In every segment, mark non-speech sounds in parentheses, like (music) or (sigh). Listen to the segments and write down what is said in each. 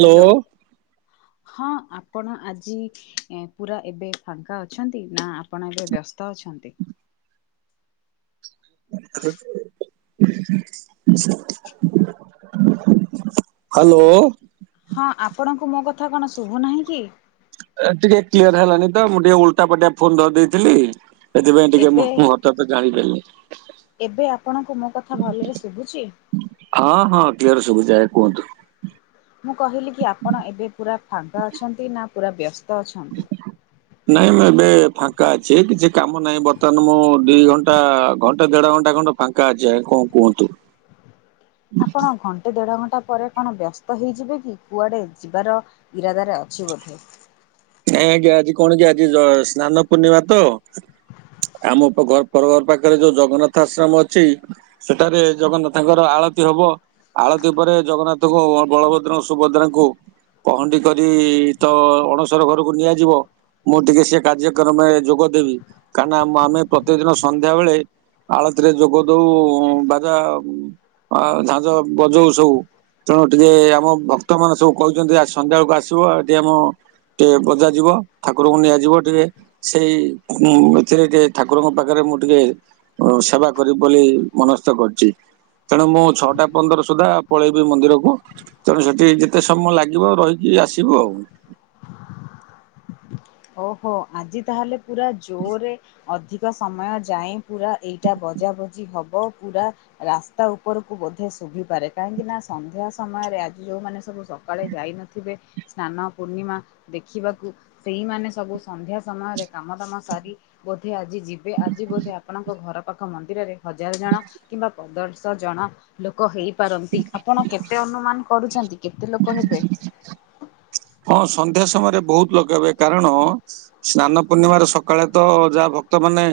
Hello. ହଁ ଆପଣ ଆଜି ପୁରା ଏବେ ଫାଙ୍କା ଅଛନ୍ତି ନା? ଆପଣ ଏବେ ବ୍ୟସ୍ତ ଅଛନ୍ତି? (inaudible) ହ୍ୟାଲୋ। ହଁ ଆପଣଙ୍କୁ ମୋ କଥା କଣ ଶୁଭୁନାହିଁ କି? ଟିକେ କ୍ଲିୟର ହେଲାନି ତ ମୁଁ ଟିକେ ଓଲଟା ପଟିଆ ଫୋନ ଧରି ଦେଇେଥିଲି ସେଥିପାଇଁ ଟିକେ ମୋ ଏବେ ମୁ ତ ତେ ଜାଣିପାରିଲିନି। ଏବେ ଆପଣଙ୍କୁ ମୋ କଥା ଭଲରେ ଶୁଭୁଛି? ହଁ ହଁ କ୍ଲିଅର ଶୁବୁଚି ଆଜ୍ଞା କୁହନ୍ତୁ। ମୁଁ କହିଲି କି ଆପଣ ଏବେ ପୂରା ଫାଙ୍କା ଅଛନ୍ତି ନା ପୂରା ବ୍ୟସ୍ତ ଅଛନ୍ତି? ନାଇଁ ମୁଁ ଏବେ ଫାଙ୍କା ଅଛି କିଛି କାମ ନାହିଁ ବର୍ତ୍ତମାନ ମୁଁ ଦି ଘଣ୍ଟା ଘଣ୍ଟା ଦେଢ ଘଣ୍ଟା ଖଣ୍ଡେ ପାଙ୍କା ଅଛି ଆଜ୍ଞା କଣ କୁହନ୍ତୁ? ଆପଣ ଘ ଣ୍ଟେ ଦେଢ଼ ଘଣ୍ଟା ପରେ କଣ ବ୍ୟସ୍ତ ହେଇଯିବେ କି କୁଆଡ଼େ ଯିବାର ଇରାଦାରେ ଅଛି ବୋଧେ। ନାଇଁ ଆଜ୍ଞା ଆଜି କଣ କି ଆଜି ଜୟ ସ୍ନାନ ପୂର୍ଣ୍ଣିମା ତ। ଆମ ଘ ପର ଘର ପାଖରେ ଯୋଉ ଜଗନ୍ନାଥ ଆଶ୍ରମ ଅଛି। ସେଠାରେ ଜଗନ୍ନାଥଙ୍କର ଆଳତି ହବ। ଆଳତି ପରେ ଜଗନ୍ନାଥଙ୍କୁ ବଳଭଦ୍ର ସୁଭଦ୍ରାଙ୍କୁ ପହଣ୍ଡି କରି ତ ଅଣସର ଘରକୁ ନିଆଯିବ। ମୁଁ ଟିକେ ସେ କାର୍ଯ୍ୟକ୍ରମରେ ଯୋଗଦେବି କାନା ଆମ ଆମେ ପ୍ରତେକ ଦିନ ସନ୍ଧ୍ୟାବେଳେ ଆଳତିରେ ଯୋଗ ଦଉ ବାଜା ଝାଞ୍ଜ ବଜଉ ସବୁ। ତେଣୁ ଟିକେ ଆମ ଭକ୍ତ ମାନେ ସବୁ କହୁଛନ୍ତି ଆ ସନ୍ଧ୍ୟା ବେଳକୁ ଆସିବ ଆଉ ଏଠି ଆମ ଟିକେ ବଜା ଯିବ ଠାକୁରଙ୍କୁ ନିଆଯିବ ଟିକେ। ସେଇ ଉ ଏଥିରେ ଟିକେ ଠାକୁରଙ୍କ ପାଖରେ ମୁଁ ଟିକେ ସେବା କରିବି ବୋଲି ମନସ୍ଥ କରିଛି। ତେଣୁ ମୁଁ ଛଅଟା ପନ୍ଦର ସୁଦ୍ଧା ପଳେଇବି ମନ୍ଦିରକୁ। ତେଣୁ ସେଠି ଯେତେ ସମୟ ଲାଗିବ ରହିକି ଆସିବୁ ଅଉ। ଓହୋ ଆଜି ତାହେଲେ ପୁରା ଜୋରରେ ଅଧିକ୍ ସମୟ ଯାଏ ପୁରା ଏଇଟା ବଜାବଜି ହବ ପୁରା ରାସ୍ତା ଉପରକୁ ବୋଧେ ଶୁଭିପାରେ କାହିଁକି ନା ସନ୍ଧ୍ୟା ସମୟରେ ଆଜି ଯୋଉମାନେ ସବୁ ସ ସକାଳେ ଯାଇ ନଥିବେ ସ୍ନାନ ପୂର୍ଣ୍ଣିମା ଦେଖିବାକୁ। ସେଇମାନେ ସବୁ ସନ୍ଧ୍ୟା ସମୟରେ କାମ ଦାମ ସାରି ବୋଧେ ଆଜି ଯିବେ ଆଜି ବୋଧେ ଆପଣଙ୍କ ଘର ପାଖ ମନ୍ଦିରରେ ହଜାର ଜଣ କିମ୍ବା ପନ୍ଦରସ ଶ ଜଣ ଲୋକ ହେଇପାରନ୍ତି ଆପଣ କେତେ ଅନୁମାନ କରୁଛନ୍ତି କେତେ ଲୋକ ହେବେ? ହଁ ସନ୍ଧ୍ୟା ସମୟରେ ବହୁତ ଲୁକ ହେବେ କାରଣ। ସ୍ନାନ ପୂର୍ଣ୍ଣିମାରେ ସକାଳେ ତ ଯାହା ଭକ୍ତମାନେ।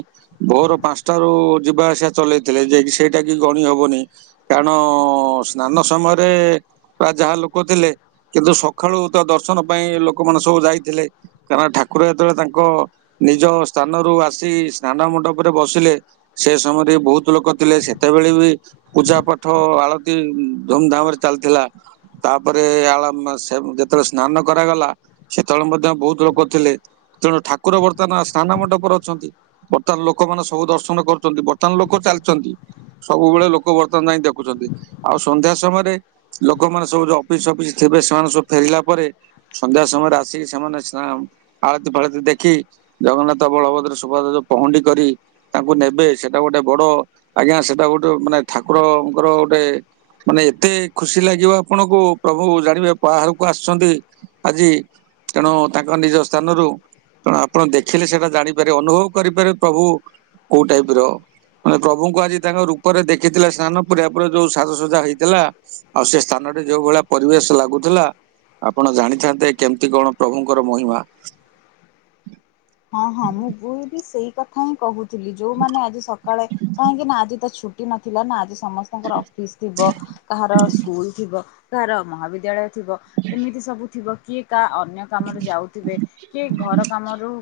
ଭୋର ପାଞ୍ଚଟାରୁ ଯିବା ଆସିବା ଚଲେଇଥିଲେ ଯେ ସେଇଟା କି ଗଣି ହବନି। କାରଣ ସ୍ନାନ ସମୟରେ ପ୍ରାୟ ଯାହା ଲୋକ ଥିଲେ କିନ୍ତୁ ସଖାଳୁ। ତ ଦର୍ଶନ ପାଇଁ ଲୋକମାନେ ସବୁ ଯାଇଥିଲେ। କାରଣ ଠାକୁର ଯେତେବେଳେ ତାଙ୍କ ନିଜ ସ୍ଥାନରୁ ଆସି ସ୍ନାନ ମଣ୍ଡପରେ ବସିଲେ। ସେ ସମୟରେ ବହୁତ ଲୋକ ଥିଲେ ସେତେବେଳେ ବି। ପୂଜା ପାଠ ଆଳତୀ ଧୁମଧାମ ରେ ଚାଲିଥିଲା। ତାପରେ ଆଲମ୍ବ ସେବ ଯେତ ଯେତେବେଳେ ସ୍ନାନ କରାଗଲା ସେତେବେଳେ ମଧ୍ୟ ବହୁତ ଲୋକ ଥିଲେ। ତେଣୁ ଠାକୁର ବର୍ତ୍ତମାନ ସ୍ନାନ ମଣ୍ଡପରେ ଅଛନ୍ତି। ବର୍ତ୍ତମାନ ଲୋକମାନେ ସବୁ ଦର୍ଶନ କରୁଛନ୍ତି ବର୍ତ୍ତମାନ ଲୋକ ଚାଲିଚନ୍ତି। ସବୁବେଳେ ଲୋକ (unintelligible) ଦେଖୁଛନ୍ତି ଆଉ ସନ୍ଧ୍ୟା ସମୟରେ। ଲୋକମାନେ ସବୁ ଯଉ ଅଫିସ ସଫିସରେ ଥିବେ ସେମାନେ ସବୁ ଫେରିଲା ପରେ। ସନ୍ଧ୍ୟା ସମୟରେ ଆସିକି ସେମାନେ ସ୍ନାନ ଆଳତୀ ଫାଳତି ଦେଖି ଜଗନ୍ନାଥ ବଳଭଦର ସୁଭଦ୍ର ପହଁଣ୍ଡି କରି ତାଙ୍କୁ ନେବେ ସେଟା ଗୋଟେ ବଡ ଆଜ୍ଞା ସେଟା ଗୋଟେ ମାନେ ଠାକୁରଙ୍କର ଗୋଟେ। ମାନେ ଏତେ ଖୁସି ଲାଗିବ ଆପଣଙ୍କୁ ପ୍ରଭୁ ଜାଣିବେ ପାହା କୁ ଆସନ୍ତି ଆଜି ତେଣୁ ତାଙ୍କ ନିଜ ସ୍ଥାନରୁ। ତେଣୁ ଆପଣ ଦେଖିଲେ ସିନା ଜାଣିପାରିବେ ଅନୁଭବ କରିପାରିବେ ପ୍ରଭୁ କୋଉ ଟାଇପ ର। ମାନେ ପ୍ରଭୁଙ୍କୁ ଆଜି ତାଙ୍କ ରୂପରେ ଦେଖିଥିଲା ସ୍ନାନ ପୁରା ପରେ ଯଉ ସାଜସଜା ହେଇଥିଲା। ଆଉ ସେ ସ୍ଥାନଟି ଯଉ ଭଳିଆ ପରିବେଶ ଲାଗୁଥିଲା। ଆପଣ ଜାଣିଥାନ୍ତେ କେମିତି କଣ ପ୍ରଭୁଙ୍କର ମହିମା। ହଁ ହଁ ମୁଁ ବଉ ବି ସେଇ କଥା ହିଁ କହୁଥିଲି ଯୋଉମାନେ ଆଜି ସକାଳେ କାହିଁକି ନା ଆଜି ତ ଛୁ ନଥିଲା ନା ଆଜି ସମସ୍ତଙ୍କର ଅଫିସ ଥିବ କାହାର ସ୍କୁଲ ଥିବ କାହାର ମହାବିଦ୍ୟାଳୟ ଥିବ ଏମିତି ସବୁ ଥିବ କିଏ କା ଅନ୍ୟ କାମରେ ଯାଉଥିବେ କିଏ ଘର କାମରୁ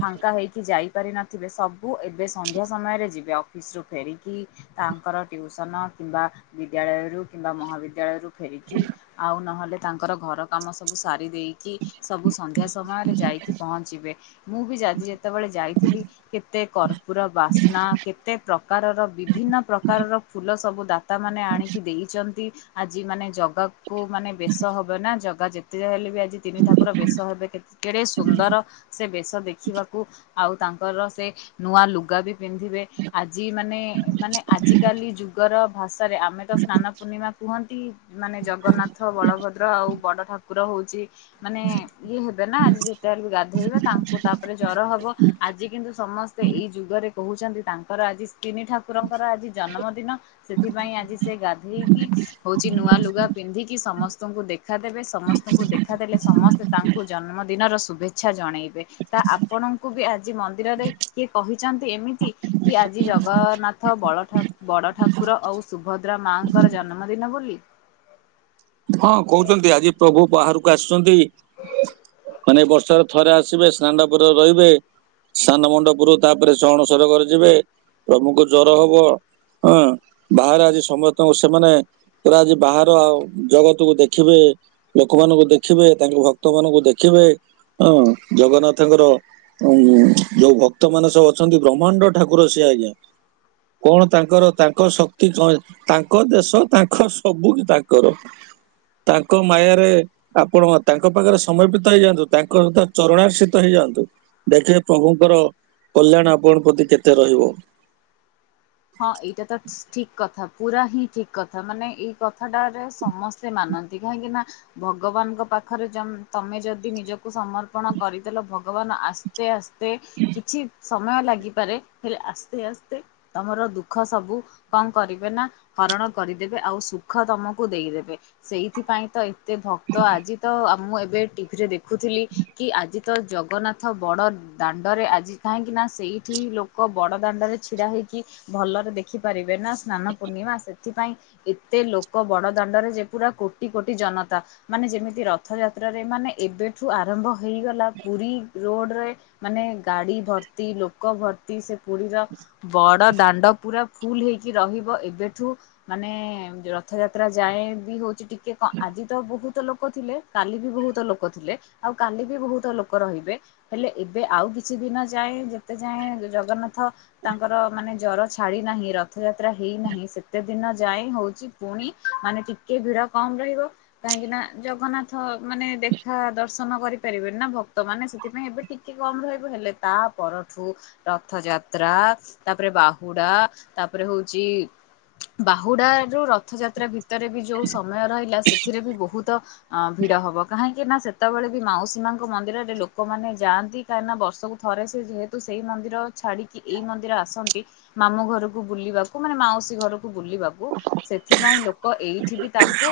ଫାଙ୍କା ହେଇକି ଯାଇପାରିନଥିବେ ସବୁ ଏବେ ସନ୍ଧ୍ୟା ସମୟରେ ଯିବେ ଅଫିସ୍ ରୁ ଫେରିକି। ତାଙ୍କର ଟିଉସନ କିମ୍ବା ବିଦ୍ୟାଳୟ ରୁ କିମ୍ବା ମହାବିଦ୍ୟାଳୟ ରୁ ଫେରିକି ଆଉ ନହେଲେ ତାଙ୍କର ଘର କାମ ସବୁ ସାରି ଦେଇ କି ସବୁ ସନ୍ଧ୍ୟା ସମୟରେ ଯାଇକି ପହଞ୍ଚିବେ ମୁଁ ବି ଯା ଆଜି ଯେତେବେଳେ ଯାଇଥିଲି। କେତେ କର୍ପୁର ବାସ୍ନା କେତେ ପ୍ରକାରର ବିଭିନ୍ନ ପ୍ରକାରର ଫୁଲ ତ ସବୁ ଦାତା ମାନେ ଆଣିକି ଦେଇଛନ୍ତି। ଆଜି ମାନେ ଜଗାକୁ ମାନେ ବେଶ ହବେ ନା ଜଗା ଯେତେ ହେଲେ ଆଜି ତିନି ଠାକୁର ବେଶ ହେବେ କେ କେଡେ ସୁନ୍ଦର ସେ ବେଶ ଦେଖିବାକୁ। ଆଉ ତାଙ୍କର ସେ ନୂଆ ଲୁଗା ବି ପିନ୍ଧିବେ। ଆଜି ମାନେ ମାନେ ଆଜିିକାଲି ଯୁ ଗ ର ଭାଷାରେ ଆମେ ତ ସ୍ନାନ ପୂର୍ଣ୍ଣିମା କୁହନ୍ତି। ମାନେ ଜଗନ୍ନାଥ ବଳଭଦ୍ର ଆଉ ବଡ ଠା କୁର ହଉଚି ମାନେ ଇଏ ହେବେ ନା ଆଜି ଯେତେ ହେଲେ ବି ଗାଧେଇବେ। ତାଙ୍କୁ ତାପରେ ଜର ହବ। ଆଜି କିନ୍ତୁ ସମସ୍ତେ ଏଇ ଯୁଗରେ କହୁଛନ୍ତି ତାଙ୍କର ଆଜି ତିନି ଠାକୁରଙ୍କର ଆଜି ଜନମଦିନ। ସେଥିପାଇଁ ଆଜି ସେ ଗାଧେଇକି ହଉଚି ନୂଆ ଲୁଗା ପିନ୍ଧିକି ସମସ୍ତଙ୍କୁ ଦେ ଖାଦେବେ। ସମସ୍ତଙ୍କୁ ଦେଖାଦେଲେ ସମସ୍ତେ ତାଙ୍କୁ ଜନ୍ମଦିନର ଶୁଭେଚ୍ଛା ଜଣେଇବେ। ତା ଆପଣଙ୍କୁ ବି ଆଜି ମନ୍ଦିରରେ କିଏ କହିଚନ୍ତି ଏମିତି କି ଆଜି ଜଗନ୍ନାଥ ବଳ ଠାକ୍ ବଡ ଠାକୁର ଆଉ ସୁଭଦ୍ରା ମାଙ୍କର ଜନମ ଦିନ ବୋଲି? ହଁ କହୁଚନ୍ତି ଆଜି ପ୍ରଭୁ ବାହାରକୁ ଆସୁଚନ୍ତି ମାନେ ବର୍ଷରେ ଥରେ ଆସିବେ ସ୍ନାଣ୍ଡପରେ ରହିବେ। ସ୍ନାନ ମଣ୍ଡପରୁ ତାପରେ ସେ ଅଣସର ଘର ଯିବେ, ପ୍ରଭୁଙ୍କୁ ଜର ହବ। ହଁ। ବାହାରେ ଆଜି ସମସ୍ତଙ୍କୁ ସେ ମାନେ ପୁରା ଆଜି ବାହାର ଆଉ ଜଗତକୁ ଦେଖିବେ, ଲୋକମାନଙ୍କୁ ଦେଖିବେ ତାଙ୍କ ଭକ୍ତ ମାନଙ୍କୁ ଦେଖିବେ। ହଁ। ଜଗନ୍ନାଥଙ୍କର ଯଉ ଭକ୍ତ ମାନେ ସବୁ ଅଛନ୍ତି ବ୍ରହ୍ମାଣ୍ଡ ଠାକୁର ସେ ଆଜ୍ଞା। କଣ ତାଙ୍କର ତାଙ୍କ ଶକ୍ତି କଣ ତାଙ୍କ ଦେଶ ତାଙ୍କ ସବୁ ତା ଙ୍କର। ତାଙ୍କ ମାୟାରେ ଆପଣ ତାଙ୍କ ପାଖରେ ସମୟ ବିତାଇ ଯାଆନ୍ତୁ ତାଙ୍କର ତ ଚରଣାର୍ ସି ତ ହେଇଯାଆନ୍ତୁ, ଦେଖିବେ ପ୍ରଭୁଙ୍କର କଲ୍ୟାଣ ଆପଣ ପ୍ରତି କେତେ ରହିବ। ହଁ ଏଇଟା ତ ଠିକ୍ କଥା। ପୁରା ହିଁ ଠିକ୍ କଥା। ମାନେ ଏଇ କଥାଟାରେ ସମସ୍ତେ ମାନନ୍ତି। କାହିଁକି ନା ଭଗବାନଙ୍କ ପାଖରେ ଚମ୍ ତମେ ଯଦି ନିଜକୁ ସମର୍ପଣ କରିଦେଲ ଭଗବାନ ଆସ୍ତେ ଆସ୍ ତେ କିଛି ସମୟ ଲାଗିପାରେ। ହେଲେ ଆସ୍ତେ ଆସ୍ତେ ତମର ଦୁଃଖ ସବୁ କଣ କରିବେ ନା ହରଣ କରିଦେବେ ଆଉ ସୁଖ ତମକୁ ଦେଇଦେବେ। ସେଇଥିପାଇଁ ତ ଏତେ ଭକ୍ତ ଆଜି ତ ଆ ମୁଁ ଏବେ ଟିଭିରେ ଦେଖୁଥିଲି କି ଆଜି ତ ଜଗନ୍ନାଥ ବଡ ଦାଣ୍ଡରେ ଆଜି କାହିଁକି ନା ସେଇଠି ଲୋ କ ବଡ଼ ଦାଣ୍ଡରେ ଛିଡା ହେଇକି ଭଲରେ ଦେଖିପାରିବେନା ସ୍ନାନ ପୂର୍ଣ୍ଣିମା। ସେଥିପାଇଁ ଏତେ ଲୋକ ବଡ ଦାଣ୍ଡରେ ଯେ ପୁରା କୋଟି କୋଟି ଜନତା। ମାନେ ଯେମିତି ରଥଯାତ୍ରାରେ ମାନେ ଏବେଠୁ ଆରମ୍ଭ ହେଇଗଲା ପୁରୀ ରୋଡରେ ମାନେ ଗାଡି ଭର୍ତ୍ତି ଲୋକ ଭର୍ତ୍ତି ସେ ପୁରୀର ବଡ଼ ଦାଣ୍ଡ ପୁରା ଫୁଲ୍ ହେଇକି ରହିବ ଏବେଠୁ ମାନେ ରଥଯାତ୍ରା ଯାଏଁ ବି ହଉଚି ଟିକେ କଁ ଆଜି ତ ବହୁତ ଲୋକ ଥିଲେ। କାଲି ବି ବହୁତ ଲୋକ ଥିଲେ। ଆଉ କାଲି ବି ବହୁତ ଲୋକ ରହିବେ। ହେଲେ ଏବେ ଆଉ କିଛିଦିନ ଯାଏଁ ଯେତେ ଯାଏଁ ଜଗନ୍ନାଥ ତା ଙ୍କର ମାନେ ଜର ଛାଡି ନାହିଁ ରଥଯାତ୍ରା ହେଇନାହିଁ ସେତେଦିନ ଯାଏଁ ହଉଚି ପୁଣି ମାନେ ଟିକେ ଭିଡ କମ୍ ରହିବ। କାହିଁକି ନା ଜଗନ୍ନାଥ ମାନେ ଦେଖା ଦର୍ଶନ କରିପାରିବେନି ନା ଭକ୍ତମାନେ ସେଥିପାଇଁ ଏବେ ଟି କେ କମ୍ ରହିବ। ହେଲେ ତା ପରଠୁ ରଥଯାତ୍ରା ତାପରେ ବାହୁଡା ତାପରେ ହଉଚି ବାହୁଡ଼ାରୁ ରଥଯାତ୍ରା ଭିତରେ ବି ଯୋଉ ସମୟ ରହିଲା ସେଥିରେ ବି ବହୁତ ଅଁ ଭିଡ଼ ହବ କାହିଁକି ନା ସେତବେଳେ ବି ମାଉସୀ ମାଙ୍କ ମନ୍ଦିରରେ ଲୋକମାନେ ଯାଆନ୍ତି। କାହିଁ ନା ବର୍ଷକୁ ଥରେ ସେ ଯେହେତୁ ସେଇ ମନ୍ଦିର ଛାଡି଼କି ଏଇ ମନ୍ଦିର ଆସନ୍ତି ମାମୁ ଘରୁକୁ ବୁଲିବାକୁ ମାନେ ମାଉସୀ ଘରୁକୁ ବୁଲିବା ବୁ ସେଥିପାଇଁ ଲୋକ ଏଇଠି ବି ତାଙ୍କୁ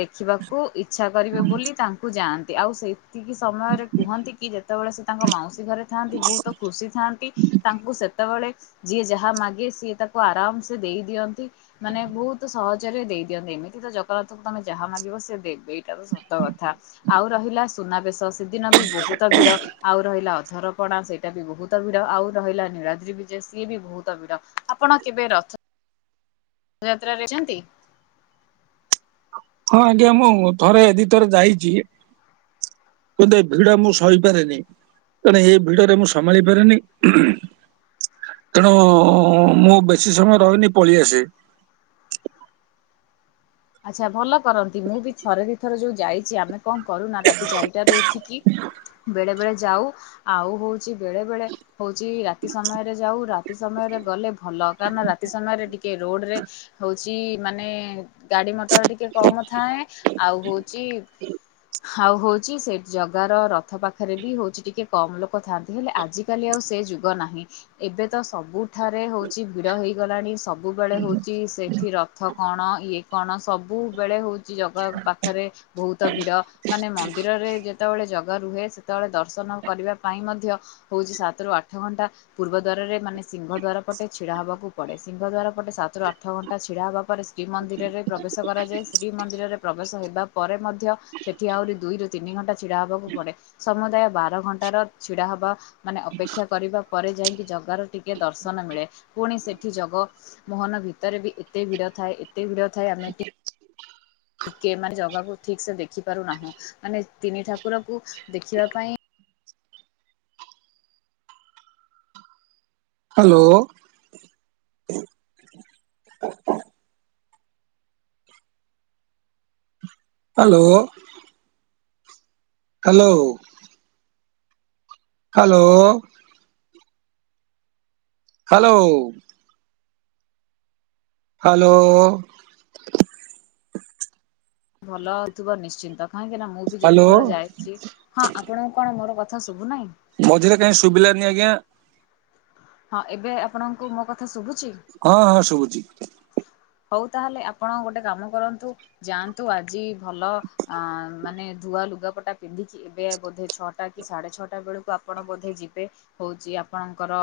ଦେଖିବାକୁ ଇଚ୍ଛା କରିବେ ବୋଲି ତାଙ୍କୁ ଯାଆନ୍ତି ଆଉ ସେତିକି ସମୟରେ କୁହନ୍ତିକି ଯେତବେଳେ ସେ ତାଙ୍କ ମାଉସୀ ଘରେ ଥାଆନ୍ତି ବୋହୁତ ଖୁସି ଥାଆନ୍ତି ତାଙ୍କୁ ସେତବେଳେ ଯିଏ ଯାହା ମାଗେ ସିଏ ତାକୁ ଆରାମ୍ ସେ ଦେଇ ଦିଅନ୍ତି। ମାନେ ବୋହୁତୁ ସହଜରେ ଦେଇ ଦିଅନ୍ତି ଏମିତି ତ ଜଗନ୍ନାଥଙ୍କୁ ତମେ ଯାହା ମାଗିବ ସେ ଦେବେ। ଟା ତ ସତ କଥା। ଆଉ ରହିଲା ସୁନାବେଶ ସେଦିନ ବି ବୋହୁତ ଭିଡ଼ ଆଉ ରହିଲା ଅଧରପଣା ସେ ଟା ବି ବୋହୁତ ଭିଡ଼ ଆଉ ରହିଲା ନୀଳାଦ୍ରି ବିଜେ ସିଏ ବି ବୋହୁତ ଭିଡ଼ ଆପଣ କେବେ ରଥ ଥ ଯାତ୍ରାରେ ଚନ୍ତି? ହଁ ଆଜ୍ଞା ମୁଁ ଥରେ ଦି ଥର ଯାଇଚି। ବୋଧେ ଭିଡ଼ ମୁଁ ସହିପାରେନି। ତେଣେ ଏ ଭିଡ଼ରେ ମୁଁ ସମାଳି ପାରେନେଇ। ତେଣୁ ମୁଁ ବେଶୀ ସମୟ ରହେନି ପଳିଆସେ। ଆଚ୍ଛା ଭଲ କରନ୍ତି ମୁଁ ବି ଥରେ ଦି ଥର ଯୋଉ ଯାଇଚି ଆମେ କଁ କରୁନା ରାତି ଚାରିଟାରୁ ଉଠିକି ବେଳେ ବେଳେ ଯାଉ ଆଉ ହୋଉଚି ବେଳେ ବେଳେ ହଉଚି ରାତି ସମୟରେ ଯାଉ ରାତି ସମୟରେ ଗଲେ ଭଲ କାନା ରାତି ସମୟରେ ଟିକେ ରୋଡ଼ ରେ ହଉଚି ମାନେ ଗାଡ଼ି ମଟର ଟିକେ କମ ଥାଏ ଆଉ ହୋଉଚି ଆଉ ହଉଚି ସେ ଜଗାର ରଥ ପାଖରେ ବି ହଉଚି ଟିକେ କମ ଲୋକ ଥାଆନ୍ତି ହେଲେ ଆଜି କାଲି ଆଉ ସେ ଯୁଗ ନାହିଁ ଏବେ ତ ସବୁଠାରେ ହଉଚି ଭିଡ଼ ହେଇଗଲାଣି ସ ବୁ ବେଳେ ହଉଚି ସେଠି ରଥ କଣ ଇଏ କଣ ସବୁବେଳେ ହଉ ଚି ଜଗା ପାଖରେ ବହୁତ ଭିଡ଼। ମାନେ ମନ୍ଦିରରେ ଯେତଅଳେ ଜଗା ରୁହେ ସେତଅଳେ ଦର୍ଶନ କରିବା ପାଇଁ ମଧ୍ୟ ହୋଉଚି ସାତରୁ ଆଠ ଘଣ୍ଟା ପୂର୍ବ ଦ୍ୱାରରେ ମାନେ ସିଂହ ଦ୍ୱାର ପଟେ ଛିଡ଼ା ହବାକୁ ପଡ଼େ ସିଂହ ଦ୍ଵାର ପଟେ ସାତରୁ ଆଠ ଘଣ୍ଟା ଛିଡ଼ା ହବା ପରେ ଶ୍ରୀମନ୍ଦିରରେ ପ୍ରବେଶ କରାଯାଏ। ଶ୍ରୀମନ୍ଦିରରେ ପ୍ରବେଶ ହେବା ପରେ ମଧ୍ୟ ସେଠି ଆହୁରି ଦୁଇରୁ ତିନି ଘଣ୍ଟା ଛିଡ଼ା ହବାକୁ ପଡ଼େ। ସମୁଦାୟ ବାର ଘଣ୍ଟାର ଛିଡ଼ା ହବା ମାନେ ଅପେକ୍ଷା କରିବା ପରେ ଯାଇକି ଜଗାର ଟିକେ ଦର୍ଶନ ମିଳେ ପୁଣି ସେଠି ଜଗ ମୋହନ ଭିତରେ ବି ଏତେ ଭିଊଡ ଥାଏ ଏତେ ଭିଡ ଥାଏ ଆମେ ଟି ଇକେ ମାନେ ଜାଗାକୁ ଠିକ୍ ସେ ଦେଖି ପାରୁନାହୁଁ ମାନେ ତିନି ଠାକୁରକୁ ଦେଖିବା ପାଇଁ hello. Hello. Hello. Hello. Hello. Hello. ଭଲ ହଉଥୁବ ନିଶ୍ଚିନ୍ତ କାହିଁକି ନା ମୁଁ ବି ଯେତେ ହ୍ୟାଲୋ ଥର ଯାଇଚି ହଁ ଆପଣଙ୍କୁ କଣ ମୋର କଥା ଶୁଭୁ ନାହିଁ? ମଝିରେ କାଇଁ ଶୁଭିଲାନି ଆଜ୍ଞା। ହଁ ଏବେ ଆପଣଙ୍କୁ ମୋ କଥା ଶୁଭୁଚି? ହଁ ହଁ ଶୁଭୁଚି। ହଉ ତାହେଲେ ଆପଣ ଗୋଟେ କାମ କରନ୍ତୁ ଯାଆନ୍ତୁ ଆଜି ଭଲ ଅ ମାନେ ଧୁଆ ଲୁଗାପଟା ପିନ୍ଧିକି ଏବେ ବୋଧେ ଛଅଟା କି ସାଢ଼େ ଛଅଟା ବେଳକୁ ଆପଣ ବୋଧେ ଯିବେ। ହଉଛି ଆପଣଙ୍କର?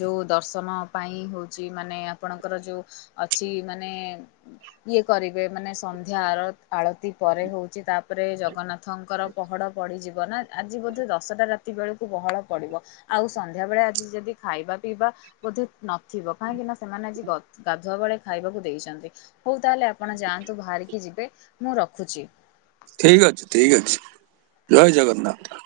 ଯୋଉ ଦର୍ଶନ ପାଇଁ ହଉଛି ମାନେ ଆପଣଙ୍କର ଯୋଉ ଅଛି ମାନେ। ଇଏ କରିବେ ମାନେ ସନ୍ଧ୍ୟା ଆ ଆଳତି ପରେ ହଉଛି ତାପରେ ଜଗନ୍ନାଥଙ୍କର ପହଳ ପଡ଼ିଯିବ ନା ଆଜି ବୋଧେ ଦଶଟା ରାତି ବେଳକୁ ପହଳ ପଡ଼ିବ। ଆଉ ସନ୍ଧ୍ୟା ବେଳେ ଆଜି ଯଦି ଖାଇବା ପିଇବା ବୋଧେ ନଥିବ କାହିଁକି ନା ସେମାନେ ଆଜି ଗା ଧବେଳେ ଖାଇବାକୁ ଦେଇଛନ୍ତି ହଉ ତାହେଲେ ଆପଣ ଯାଆନ୍ତୁ ବାହାରିକି ଯିବେ ମୁଁ ରଖୁଛି। ଠିକ ଅଛି ଠିକ ଅଛି ଜୟ ଜଗନ୍ନାଥ